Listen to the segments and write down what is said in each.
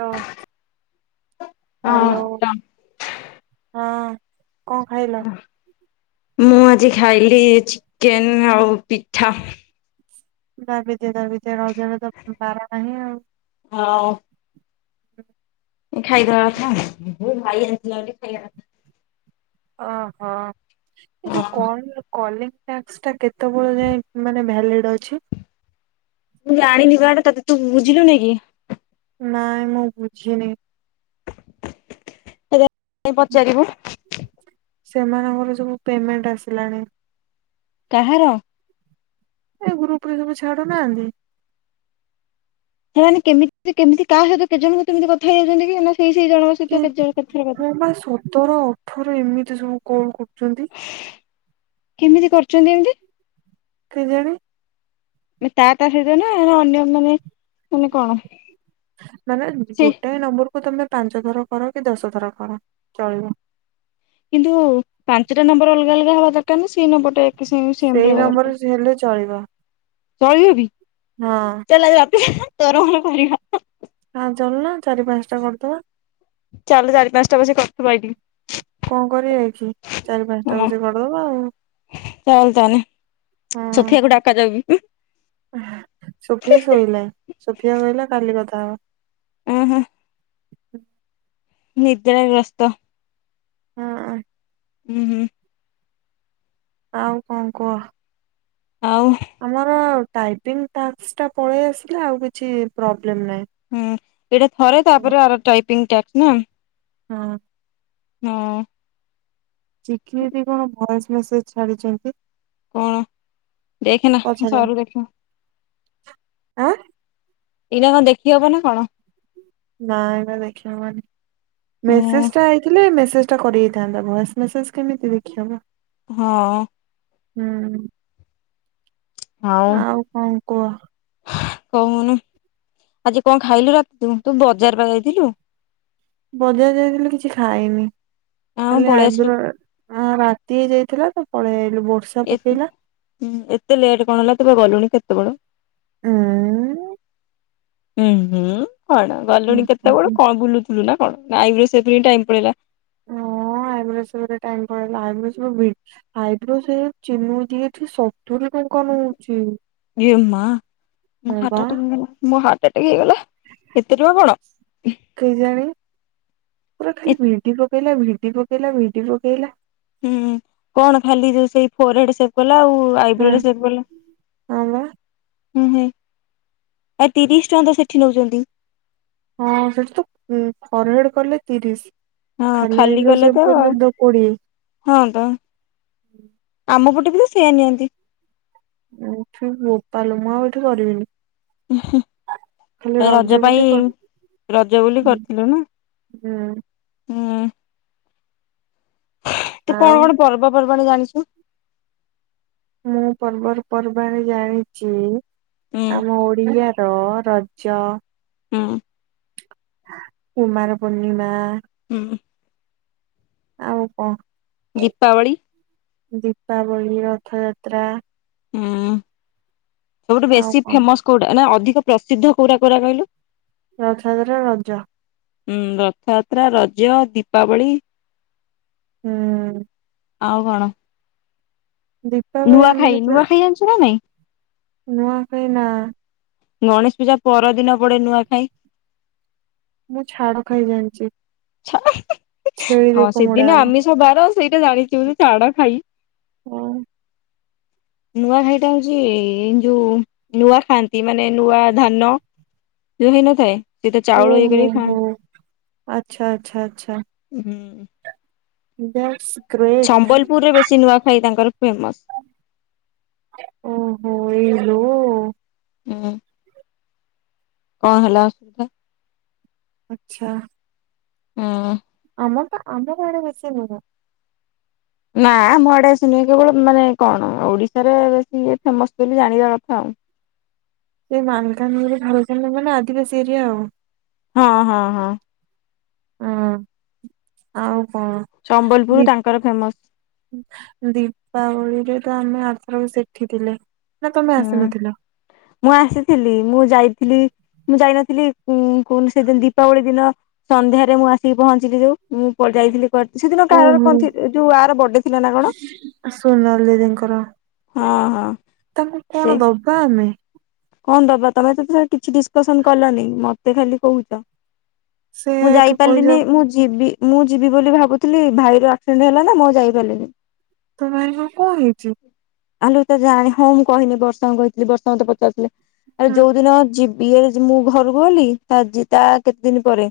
ହଁ, ହ୍ୟାଲୋ। ହଁ ହଁ କଣ ଖାଇଲୁ? ମୁଁ ଆଜି ଖାଇଲି ଚିକେନ୍‌ ଆଉ ପିଠା। ଦାବି ଦିଅ ଦାବି ଦିଅ ରଜରେ ତ ବାରା ନାହିଁ ଆଉ। ହଁ। ହୁଁ। ଖାଇଦବା କଥା ବୋଉ ଭାଇ ଆସିଲାଣି ଖାଇବା। ଓହୋ ଏ ହଁ ଯୋଉ କଲେଜ୍‌ ଟାସ୍କ କେତ କେତେବେଳେ ଯାଏଁ ମାନେ ଭ୍ୟାଲିଡ୍‌ଅଛି। ମୁଁ ଜାଣିନି ବାଟା ତତେ ତୁ ବୁଝିଲୁ ନି କି ନାଇଁ ମୁଁ ବୁଝିନି। କାଇଁ ପଚାରିବୁ? ସେମାନଙ୍କର ସବୁ ପେମେଣ୍ଟ ଆସିଲାଣି। କାହାର? ଏଇ ଗ୍ରୁପ୍ ରେ କେବେ ଛାଡ଼ୁନାହାନ୍ତି। ସେମାନେ କେମିତି କେମିତି କା ସହିତ ଜଣଙ୍କ କେମିତି କଥା ହେଇଯାଉଛନ୍ତି କି ନା ସେଇ ସେଇ ଜଣଙ୍କ ସହିତ କେ କେତେଥର କଥା ତୋର ଅଠର ଏମିତି ସବୁ କଣ କରୁଛନ୍ତି? କିମିତି କରୁଛନ୍ତି ଏମିତି? କେଜାଣି। ମାନେ ତାଆ ତାଆ ସହିତ ନା ଅନ୍ୟ ମାନେ ମାନେ କଣ? ମାନେ ସେ ଗୋଟେ ନମ୍ବରକୁୁ ତମେ ପାଞ୍ଚ ଥର କର କି ଦଶ ଥର କର ଚଳିବ। କିନ୍ତୁ ପାଞ୍ଚଟା ନମ୍ବର ଅଲଗା ଅଲଗା ହବା ଦରକାର୍ ନା ସେଇ ନମ୍ବର ଟା ନ ସେଇ ସେମ୍‌ରହିବା ଦ ନମ୍ବରରେ ରକାର୍। ହେଲେ ଚଳିବ ଚଳିବ ବି ହଁ। ଚାଲ ବାପ ତୋରଣ କରିବା। ହଁ ଚାଲୁନା ଚାରି ପାଞ୍ଚ ଟା କରିଦବା। ଚାଲ ଚାରି ପାଞ୍ଚଟା ବସି କରିଦେବା ଏଇଠି। କଅଁ କରି ଆଇଛୁ ଚାରି ପାଞ୍ଚଟା ବସି କରିଦବା ଆଉ। ଚାଲ୍ ତାହା ହେଲେ ହଁ ସୁଖିଆକୁ ଡ଼ାକା ଦେବି। ସୁଫି ଆ ଶୋଇଲାଣି। ସୁଫିଆ କହିଲା କାଲି କଥା ହବା। ଓ ହୋ। ନିଦ୍ରାଗ୍ରସ୍ତ। ହୁଁ। ହୁଁ ହୁଁ। ଆଉ କଣ କୁହ? ଆଉ ଆମର ଟାଇପିଂ ଟାସ୍କ ପଳେଇ ଆସିଲା ଆଉ କିଛି ପ୍ରୋବ୍ଲେମ୍ ନାହିଁ। ହୁଁ। ଏଇଟା ଥରେ ତାପରେ ଆର ଟାଇପିଂ ଟାସ୍କ ନା। ହୁଁ। ହୁଁ। ଚିକି ଦିଦି କଣ ଭଏସ୍ ମେସେଜ୍ ଛାଡିଛନ୍ତି। କଣ? ଦେଖନା ପଛରେ ସରୁ ଦେଖିବୁ। ଆଁ ଏଇନା କଣ ଦେଖି ହବ ନା କଣ? ନାଇଁ ବା ଦେଖି ହବନି। ଉଁ ମେସେଜ୍ ଟା ଆଇଥିଲେ ମେସେଜ୍ ଟା କରିହେଇଥାନ୍ତା। ଭଏସ୍ ମେସେଜ୍ କେମିତି ଦେଖିହବ। ହଁ। ହୁଁ। ଆଉ କଣ କୁହ କହୁନୁ, ଆଜି କଣ ଖାଇଲୁ ରା ତୁ? ତୁ ବଜାର ବା ଯାଇଥିଲୁ। ବଜାର ଯାଇଥିଲି କିଛି ଖାଇନି। କଣ ଖାଲି ପଳେଇ ଆସିଲୁ ଆଇବ୍ରୋ ହଁ ରାତି ହେଇ ଯାଇଥିଲା ତ ପଳେଇ ଆଇଲୁ। ବର୍ ଏ ଏତେ ଲେଟ୍ କଣ ହେଲା ତ ବା ଗଲୁଣି କେତେ ବେଳୁ? ଉଁ। ଉଁ ହୁଁ। କଣ ଗଲୁଣି କେତେବେଳୁ କଣ ବୁଲୁ ଥୁଲୁ ନା କଣ? ନା ଆଇବ୍ରୋ ସେଭିଂ ଟାଇମ୍ ପଳେଇଲା? ହଁ ଆଇବ୍ରୋ ସେଭ୍ ରେ ଟାଇମ୍ ପଳେଇଲା। ଆଇବ୍ରୋ ସେଭ୍ ଭି ଆଇବ୍ରୋ ସେଭ୍ ଚିନୁ ଦିଦି ଏଠି ସତୁରି ଟଙ୍କା ନଉଚି। ଇଏ ମା! ମୋ ହଁ ବା ହାର୍ଟ ଆଟାକ୍ ହେଇଗଲା ମୋ ହାର୍ଟ ଆଟାକ୍ ହେଇଗଲା। ଏତେ ଟଙ୍କା କଣ? କେଇଜାଣି? ପୁରା ଏ ଖାଲି ଭିଡି ପକେଇଲା ଭିଡି ପକେଇଲା ଭିଡି ପକେଇଲା। ହୁଁ ହୁଁ। କଣ ଖାଲି ଯୋଉ ସେଇ ଫୋରହେଡ୍ ସେଭ୍ କଲା ଆଉ ଆଇବ୍ରୋ ହଁ ଟା ସେଭ୍ କଲା। ହଁ ବା ହୁଁ ହୁଁ। ଆଉ ତିରିଶ ଟଙ୍କା ତ ସେଠି ନଉଛନ୍ତି। ହଁ ସେଠି ତ ଫରହେଡ୍ କଲେ ତିରିଶ୍। ଖାଲି ଆଇବ୍ରୋ ସେବ୍ କଲେ ତ କୋଡିଏ। ହଁ ତ। ଆମ ପଟେ ବି ତ ସେୟା ନିଅନ୍ତି। [unintelligible] ବୋପାଲୋ ମୁଁ ଆଉ ଏଠି କରିବିିନି। ଓ ହଁ ହଁ ଏ ରଜ ବୋଲି ପାଇଁ କର ରଜ ବୋଲି କରିଥିଲୁ ନା? ହୁଁ ହୁଁ। ତୁ ଆଉ କଣ କଣ ପର୍ବପର୍ବାଣି ଜାଣିଚୁ? ମୁଁ ପର୍ବର ପର୍ବାଣୀ ଜାଣିଚି ହୁଁ ଆମ ଓଡିଆ ର ରଜ ଉଁ। କୁମାର ପୂର୍ଣ୍ଣିମା। ହୁଁ। ଆଉ କଣ? ଦୀପାବଳି। ଦୀପାବଳି, ରଥଯାତ୍ରା ହୁଁ ସବୁଠୁ ଆଉ ବେଶୀ କଣ ଫେମସ୍ କୋଉଟା ନା ଅଧିକ ପ୍ରସିଦ୍ଧ କୋଉଟା କୋଉଟା କହିଲୁ? ରଥଯାତ୍ରା ରଜ। ହୁଁ ରଥଯାତ୍ରା ରଜ ଦୀପାବଳି। ହୁଁ। ଆଉ କଣ? ଦପ ନୂଆଖାଇ ନୂଆଖାଇ ଜାଣିଛୁ ନା ନାଇଁ? ନୂଆଖାଇ ନା? ଗଣେଶ ପୂଜା ପରଦିନ ପଡେ ନୂଆଖାଇ। ମୁଁ ଛାଡ ଖାଇ ଜାଣିଛି? ଛେଳି ହଁ ବେକ ମୋଡା ସେଦିନ ହବ ଆମିଷ ବାର ସେଇଟା ଜାଣିଛୁ ଛାଡ ଖାଇ। ଓ। ନୂଆ ଖାଇଟା ହଉଛି ଯୋଉ ନୂଆ ଖାଆନ୍ତି ମାନେ ନୂଆ ଧାନ ଯୋଉ ହେଇ ନଥାଏ ସେ ତ ଚାଉଳ ଓହୋ [inaudible] ହୋ ଆଚ୍ଛା ଆଚ୍ଛା ହୁଁ। ବସ୍। ସମ୍ବଲପୁରରେ ବେଶୀ ନୂଆଖାଇ ତାଙ୍କର ଫେମସ। ଓହୋ ଏଇଲୋ। ହୁଁ। କଣ ହେଲା ଅସୁବିଧା। ଆଛା। ହଁ। ଆମକୁ ଆମର ଆଡେ ବେଶୀ ନୁହ। ନା ମୁଁ ଆଡେ ଶ ନ କେବଳ ମାନେ କଣ ଓଡିଶାରେ ବେଶୀ ଫେମସ ବୋଲି ଜାଣିବା କଥା ଆଉ ସେ ମାଲକାନଗିରିରେ ଭଲ ମ ନା ଆଦିବାସୀ ଏରିଆ ଆଉ ହଁ ହଁ ହଁ। ହଁ ଆଉ କଣ? ଦି ସମ୍ବଲପୁର ତାଙ୍କର ଫେମସ। ଦୀପାବଳିରେ ତ ଆମେ ଆସକୁ ସେଠି ଥିଲେ ନା ତମେ ହୁଁ। ଆସିନଥିଲ? ମୁଁ ଆସିଥିଲି ମୁଁ ଯାଇଥିଲି ମୁଁ ଯାଇନଥିଲି କହୁନି ସେଦିନ ଦୀପାବଳି ଦିନ ସନ୍ଧ୍ୟାରେ ମୁଁ ଆସିକି ପହଞ୍ଚିଲି ଯୋଉ ମୁଁ ଯାଇଥିଲିକୁଆଡେ଼? ସେଦିନ କାହାର ଓହୋ। କଣ ଯୋଉ କାର ବର୍ଡେ ଥିଲା ନା କଣ? ଆସୁନହେଲେ। ଦିଦିଙ୍କର ହଁ ହଁ ତାଙ୍କୁ ସେ କଣ ଦବା ଆମେ? କଣ ଦବା ତମେ ତ କିଛି ଡିସକସନ କଲନି ମତେ ଖାଲି କହୁଛ? ସେ ମୁଁ ଏଠୁ ପଇସା ଯାଇପାରିଲିନି ମୁଁ ଯିବି ମୁଁ ଯିବି ବୋଲି ଭାବୁଥିଲି ଭାଇର ଆକ୍ସିଡେଣ୍ଟ ହେଲା ନା ମୁଁ ଯାଇପାରିଲିନି? ତମ ଭାଇଙ୍କର କଣ ହେଇଛି? ଆଲୋ ତ ଜାଣଣି ହଁ ମୁଁ କହିଲି ବର୍ଷାକୁ କହିଥିଲି ବର୍ଷା ମତେ ପଚାରିଲେ? ଆ ହଁ ଯୋଉ ଦିନ ଯିବି ମୁଁ ଘରକୁ ଗଲି ତା କେତେ ଦିନ ପରେ?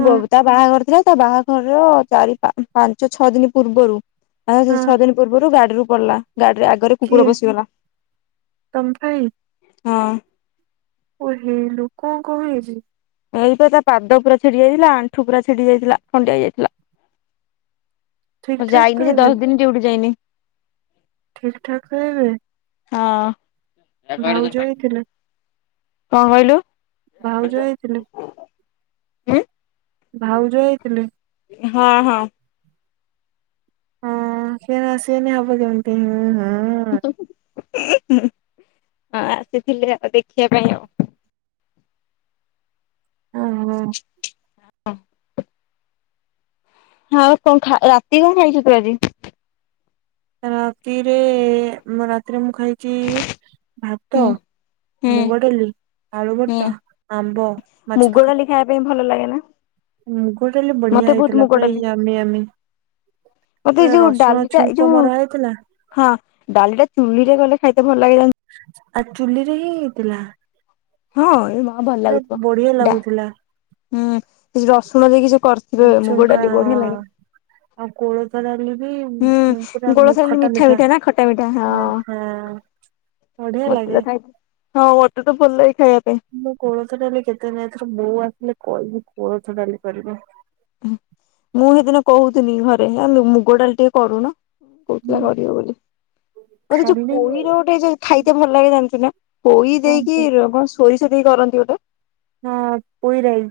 ହଁ ତା ବାହାଘର ଥିଲା ତା ବାହାଘରର ଚାରି ପାଞ୍ଚ ଛଅ ଦିନ ପୂର୍ବରୁ। ଆ ହଁ ଛଅ ଦିନ ପୂର୍ବରୁ ଗାଡିରୁ ପଡିଲା ଗାଡିରେ ଆଗରେ କୁକୁର କିଏ ପଶିଗଲା। ତମ ଭାଇ ହଁ। ଓ ହେଇଲୋ କଣ ହେଇଛି? ଏଇପା ତା ପାଦ ପୁରା ଛିଡି ଯାଇଥିଲା ଆଣ୍ଠୁ ପୁରା ଛିଡି ଯାଇଥିଲା ଖଣ୍ଡିଆ ହେଇଯାଇଥିଲା। ଠିକ [unintelligible] ଠାକ ଯାଇନି ତ [unintelligible] ଏବେ ଦଶ ଦିନ୍ ଡ୍ୟୁଟି ଯାଇନି। ଠିକ୍ ଠାକ୍ [unintelligible] ହଁ କଣ ହେଇଥିଲେ କହିଲୁ? ଭାଉଜ [unintelligible] ହଁ ଭାଉଜ ହେଇଥିଲେ? ହଁ-ହଁ। ରୋଷେଇ ବାସ୍ ହେଇନି ହବ କେମିତି ହୁଁ ହଁ। [unintelligible] ଆସିଥିଲି ଆଉ ଦେଖିବା ପାଇଁ ଆଉ। ଓହୋ। ହଁ। [unintelligible] କଣ ଖା ରାତିକି କଣ ଖାଇଚୁ ତୁ ଆଜି? ରାତିରେ ମାନେ ରାତିରେ ମୁଁ ଖାଇଚି ଭାତ ହୁଁ ହୁଁ ମୁଗ ଡାଲି, ଆଳୁ ହୁଁ ଭର୍ତା, ଆମ୍ବ, ମା ମୁଗ ଡାଲି ଖାଇବା ପାଇଁ ଭଲ ଲାଗେ ନା? ମୁଗ ଡାଲି ବଢିଆ ମତେ ବହୁତ ହେଇଥିଲା, ମୁଗ ପୁରା ଡାଲି ୟାମି-ୟାମି। ମତେ ଏଇ ପୁରା ଯୋଉ ରସୁଣ ଡାଲିଟା ଏଇ ଛୁଙ୍କ ଯୋଉ ମରା ହେଇଥିଲା ହଁ ଡାଲି ଟା ଚୁଲିରେ କଲେ ଖାଇତେ ଭଲ ଲାଗେ। ଆ ଚୁଲିରେ ହିଁ ହେଇଥିଲା। ହଁ ଏ ମ ଭଲ ପୁରା ଲାଗୁଥିବ, ବଢିଆ ଡା ଲାଗୁଥିଲା ହୁଁ କିଛି ରସୁଣ ଦେଇକି ସେ କରିଥିବେ ମୁଗ ଛୁଙ୍କା ଡାଲି ବଢି଼ଆ ଲାଗେ। ଆଉ କୋଳଥ ଡାଲି ବି ହୁଁ ଉଁ, ପୁରା [unintelligible] ମି- ଡାଲି ଖଟା ମିଠା ମିଠା-ମିଠା ନା ଖଟା ମିଠା ହଁ। ବଢି଼ଆ ମତେ ତ ଲାଗେ। ହଁ ଖାଇ ମତେ ତ ଭଲ ଲାଗେ ଖାଇଆ ପାଇଁ। ମୁଁ କୋଳଥ ଡାଲି [unintelligible] ଏଥର ବୋଉ ଆସିଲେ କହିବି କୋଳଥ ଡାଲି କରିବ। ମୁଁ ସେଇଦିନ କହୁଥିଲି ଘରେ ଜାଣିଲୁ ମୁଗ ଡାଲି ଟିକେ କରୁନ। କହୁଥିଲା ହୁଁ, କରିବ ବୋଲି, ମତେ ଯୋଉ ଖାଲି ପୋଇର ଗୋଟେ [unintelligible] ଭଲ ଲାଗେ ଜାଣିଚୁ ନା? ପୋଇ କଣ ଦେଇକି କୁ- ର କଣ ସୋରିଷ ଦେଇକି କରନ୍ତି ଗୋଟେ? ହଁ ପୋଇରାଇ।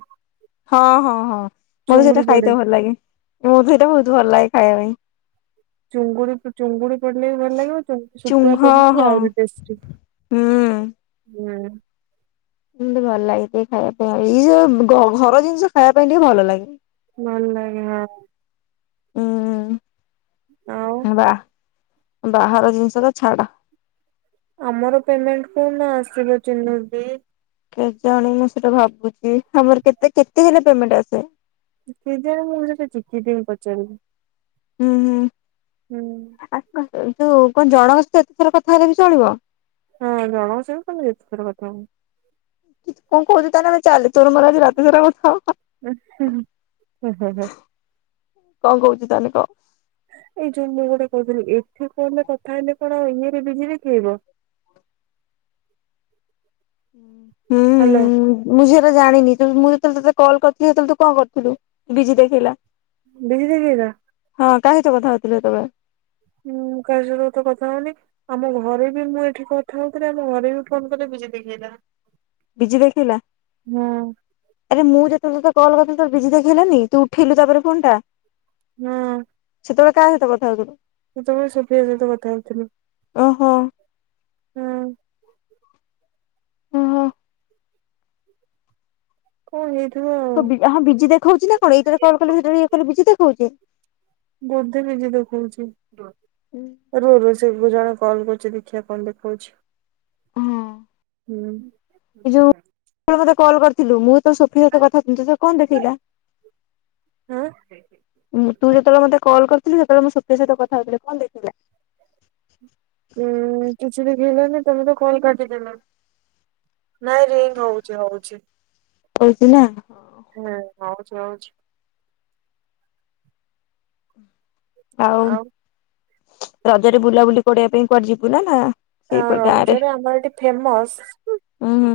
ହଁ-ହଁ-ହଁ ମତେ ସେଇଟା ପଡେ ଖାଇତେ ଭଲ ଲାଗେ, ମତେ ସେଇଟା ବହୁତ୍ ଭଲ୍ ଲାଗେ ଖାଇବା ପାଇଁ। ଚୁଙ୍ଗୁଡ଼ି-ଚୁଙ୍ଗୁଡ଼ି ପଡ଼ିଲେ ବି ଭଲ ଲାଗିବ, ଚୁଙ୍ଗ ଶୁକୁଆ ପଡ଼ିଲେ ହଁ ବି ହଁ। ଆହୁରି ଟେଷ୍ଟି। ହୁଁ ହୁଁ। ଏମ୍ତି ଭଲ୍ ଲାଗେ ଟିକେ ଖାଇବା ପାଇଁ ଆଉ, ଏଇ ଯୋଉ ଘ ଘର ଜିନିଷ ଖାଇବା ପାଇଁ ଟିକେ ଭଲ ଲାଗେ। ଭଲ ଲାଗେ ହଁ। ଆଉ ହୁଁ [unintelligible] ବା ବାହାର ଜିନିଷ ତ ଛାଡ଼। ଆମର ପେମେଣ୍ଟ କୋଉନ ଦିନ ଆସିବ [unintelligible] କେଜାଣି ମୁଁ ସେଟା ଭାବୁଚି ତମର କେତେ-କେତେ ହେଲେ ପମେଣ୍ଟ ଆସେ? କେଜାଣି ମୁଁ ସେଇଟା ଚିକି ଦେଇକି ପଚାରିବି। ହୁଁ-ହୁଁ। ହୁଁ। [unintelligible] ଯୋଉ କଣ ଜଣଙ୍କ ସହିତ ଏତେଥର କଥା ହେଲେ ବି ଚଳିବ? ହଁ ଜଣଙ୍କ ସହି ବି ତମେ ଯେତଥର କଥା ହବ। କଣ କହୁଚୁ ତାହେଲେ ଆମେ ଚାଲେ ତୋର ମୋର ଆଜି ରାତିସାରା କଥା ହବା। ଉଁ-ହୁଁ-ହୁଁ। ହୁଁ-ହୁଁ-ହୁଁ। କଣ କହୁଛୁ ତାହେଲେ କ? ଏଇ ଯୋଉ ମୁଁ ଗୋଟେ କହୁଥିଲି ଏଠୁ କଲ୍ ରେ କଥା ହେଲେ କଣ ଇଏରେ ବିଜି ଦେଖେଇବ? ହୁଁ। ହାଲୋ। ମୁଁ ସେଟା ଜାଣିନି ମୁଁ ଯେତେବେଳେ କଲ୍ କରିଥିଲି ସେତେବେଳେ ତୁ କଣ କରିଥିଲୁ ବିଜି ଦେଖେଇଲା। ବିଜି ଦେଖେଇଲା। ହଁ କାହା ସହିତ କଥା ହୋଉଥିଲ ସେତେବେଳେ? ମୁଁ କାହା ସହିତ ତ କଥା ହଉନି। ଆମ ଘରେ ବି ମୁଁ ଏଠି କଥା ହଉଥିଲି ଆମ ଘରେ ବି ଫୋନ କଲେ ବିଜି ଦେଖେଇଲା। ବିଜି ଦେଖେଇଲା। ହଁ ଆରେ ମୁଁ ଯେତେବେଳେ ତତେ କଲ୍ କରିଥିଲି ତର ବିଜି ଦେଖେଇଲାନି ତୁ ଉଠେଇଲୁ ତାପରେ ଫୋନ ଟା। ହୁଁ। ସେତେବେଳେ କାହା ସହିତ କଥା ହଉଥିଲୁ? ସେତେବେଳେ ସୋଫି ଦେଇ ସହିତ କଥା ହୋଉଥିଲି। ଓହୋ। ହୁଁ। ଓହୋ। କଣ ହେଇଥିବ? ଆଉ। ହଁ ବି ହଁ ବିଜି ଦେଖଉଚି ନା କଣ ଏଇଟାରେ କଲ୍ କଲେ ସେଇଟାରେ ଇଏ କଲେ ବିଜି ଦେଖଉଚି। ବୋଧେ ବିଜି ଦେଖଉଚି। ରୁହ ରୁହ ସେଇଥିରୁ ଜଣେ କଲ୍ କରୁଚି ଦେଖିଆ କଣ ଦେଖଉଛି ହୁଁ। ଏ ଯୋଉ ଆପଣ ମତେ କଲ୍ କରିଥିଲୁ ମୁଁ ତ ସୋଫି ସହିତ କଥାହେଉଥିଲି ତତେ କଣ ଦେଖେଇଲା? ହଁ ତୁ ଯେତେବେଳେ ମତେ କଲ୍ କରିଥିଲୁ ସେତେବେଳେ ମୁଁ ସୋଫି ସହିତ କଥା ହଉଥିଲି କଣ ଦେଖେଇଲା? ଉଁ କିଛି ଦେଖେଇଲାନି ତମେ ତ କଲ୍ କାଟି ଦେଲ। ନାଇଁ ରିଂ ହଉଛି ହଉଛି କହୁଛି ନା ହୁଁ ହଉଛି ହଉଛି। ଆଉ ରଜରେ ବୁଲାବୁଲି କଡିବା ପାଇଁ କୁଆଡେ ଯିବୁ ନା ନା? ସେଇ ଆ ରଜରେ ଆମର ଏଠି ଫେମସ। ଉଁ ହୁଁ।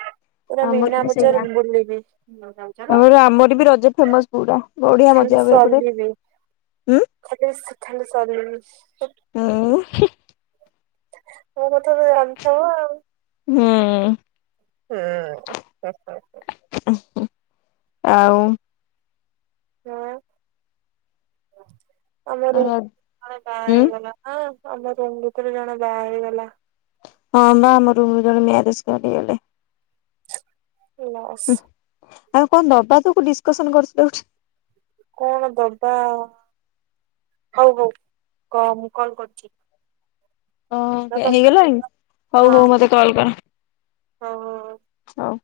ହଁ ପୁରା ଆମର ମିନା ବି ବଜାର ସେଇଆ। ବୁଲିବି। ଆମର ଆମର ବି ରଜ ଫେମସ ପୁରା ବଢିଆ ମଜା ଖାଲି ହୁଏ ଏପଟେ ସଲିବି ହୁଁ ଖାଲି ସ ଖାଲି ସଲିବି। ଉଁ ହୁଁ। ମୋ କଥାତ ଜାଣିଥବ ଆଉ। ହୁଁ। ହୁଁ ଉଁ ହୁଁ ହୁଁ। ଆଉ। ହୁଁ ଆମର। ହୁଁ। ଜଣେ ବାହା ହେଇଗଲା ହଁ ଆମ ରୁମ୍ ଭିତରୁ ଜଣେ ବାହା ହେଇଗଲା। ହଁ ବା ଆମ ରୁମ୍ ରୁ ଜଣେ ମ୍ୟାରେଜ କରିଗଲେ। ଲସ୍ ହୁଁ ଆଉ କଣ ଦବା ତାକୁ ଡିସ୍‌କସନ୍‌ କରୁଚୁ କଉଠୁ। କଣ ଦବା ହଉ ହଉ କହ ମୁଁ କଲ୍ କରୁଚି। ଓ ହେଇଗଲାଣି ହଁ ହଉ ହଉ ମତେ କଲ୍ କର। ହଉ ହଉ। ହଉ। ହୋଉ।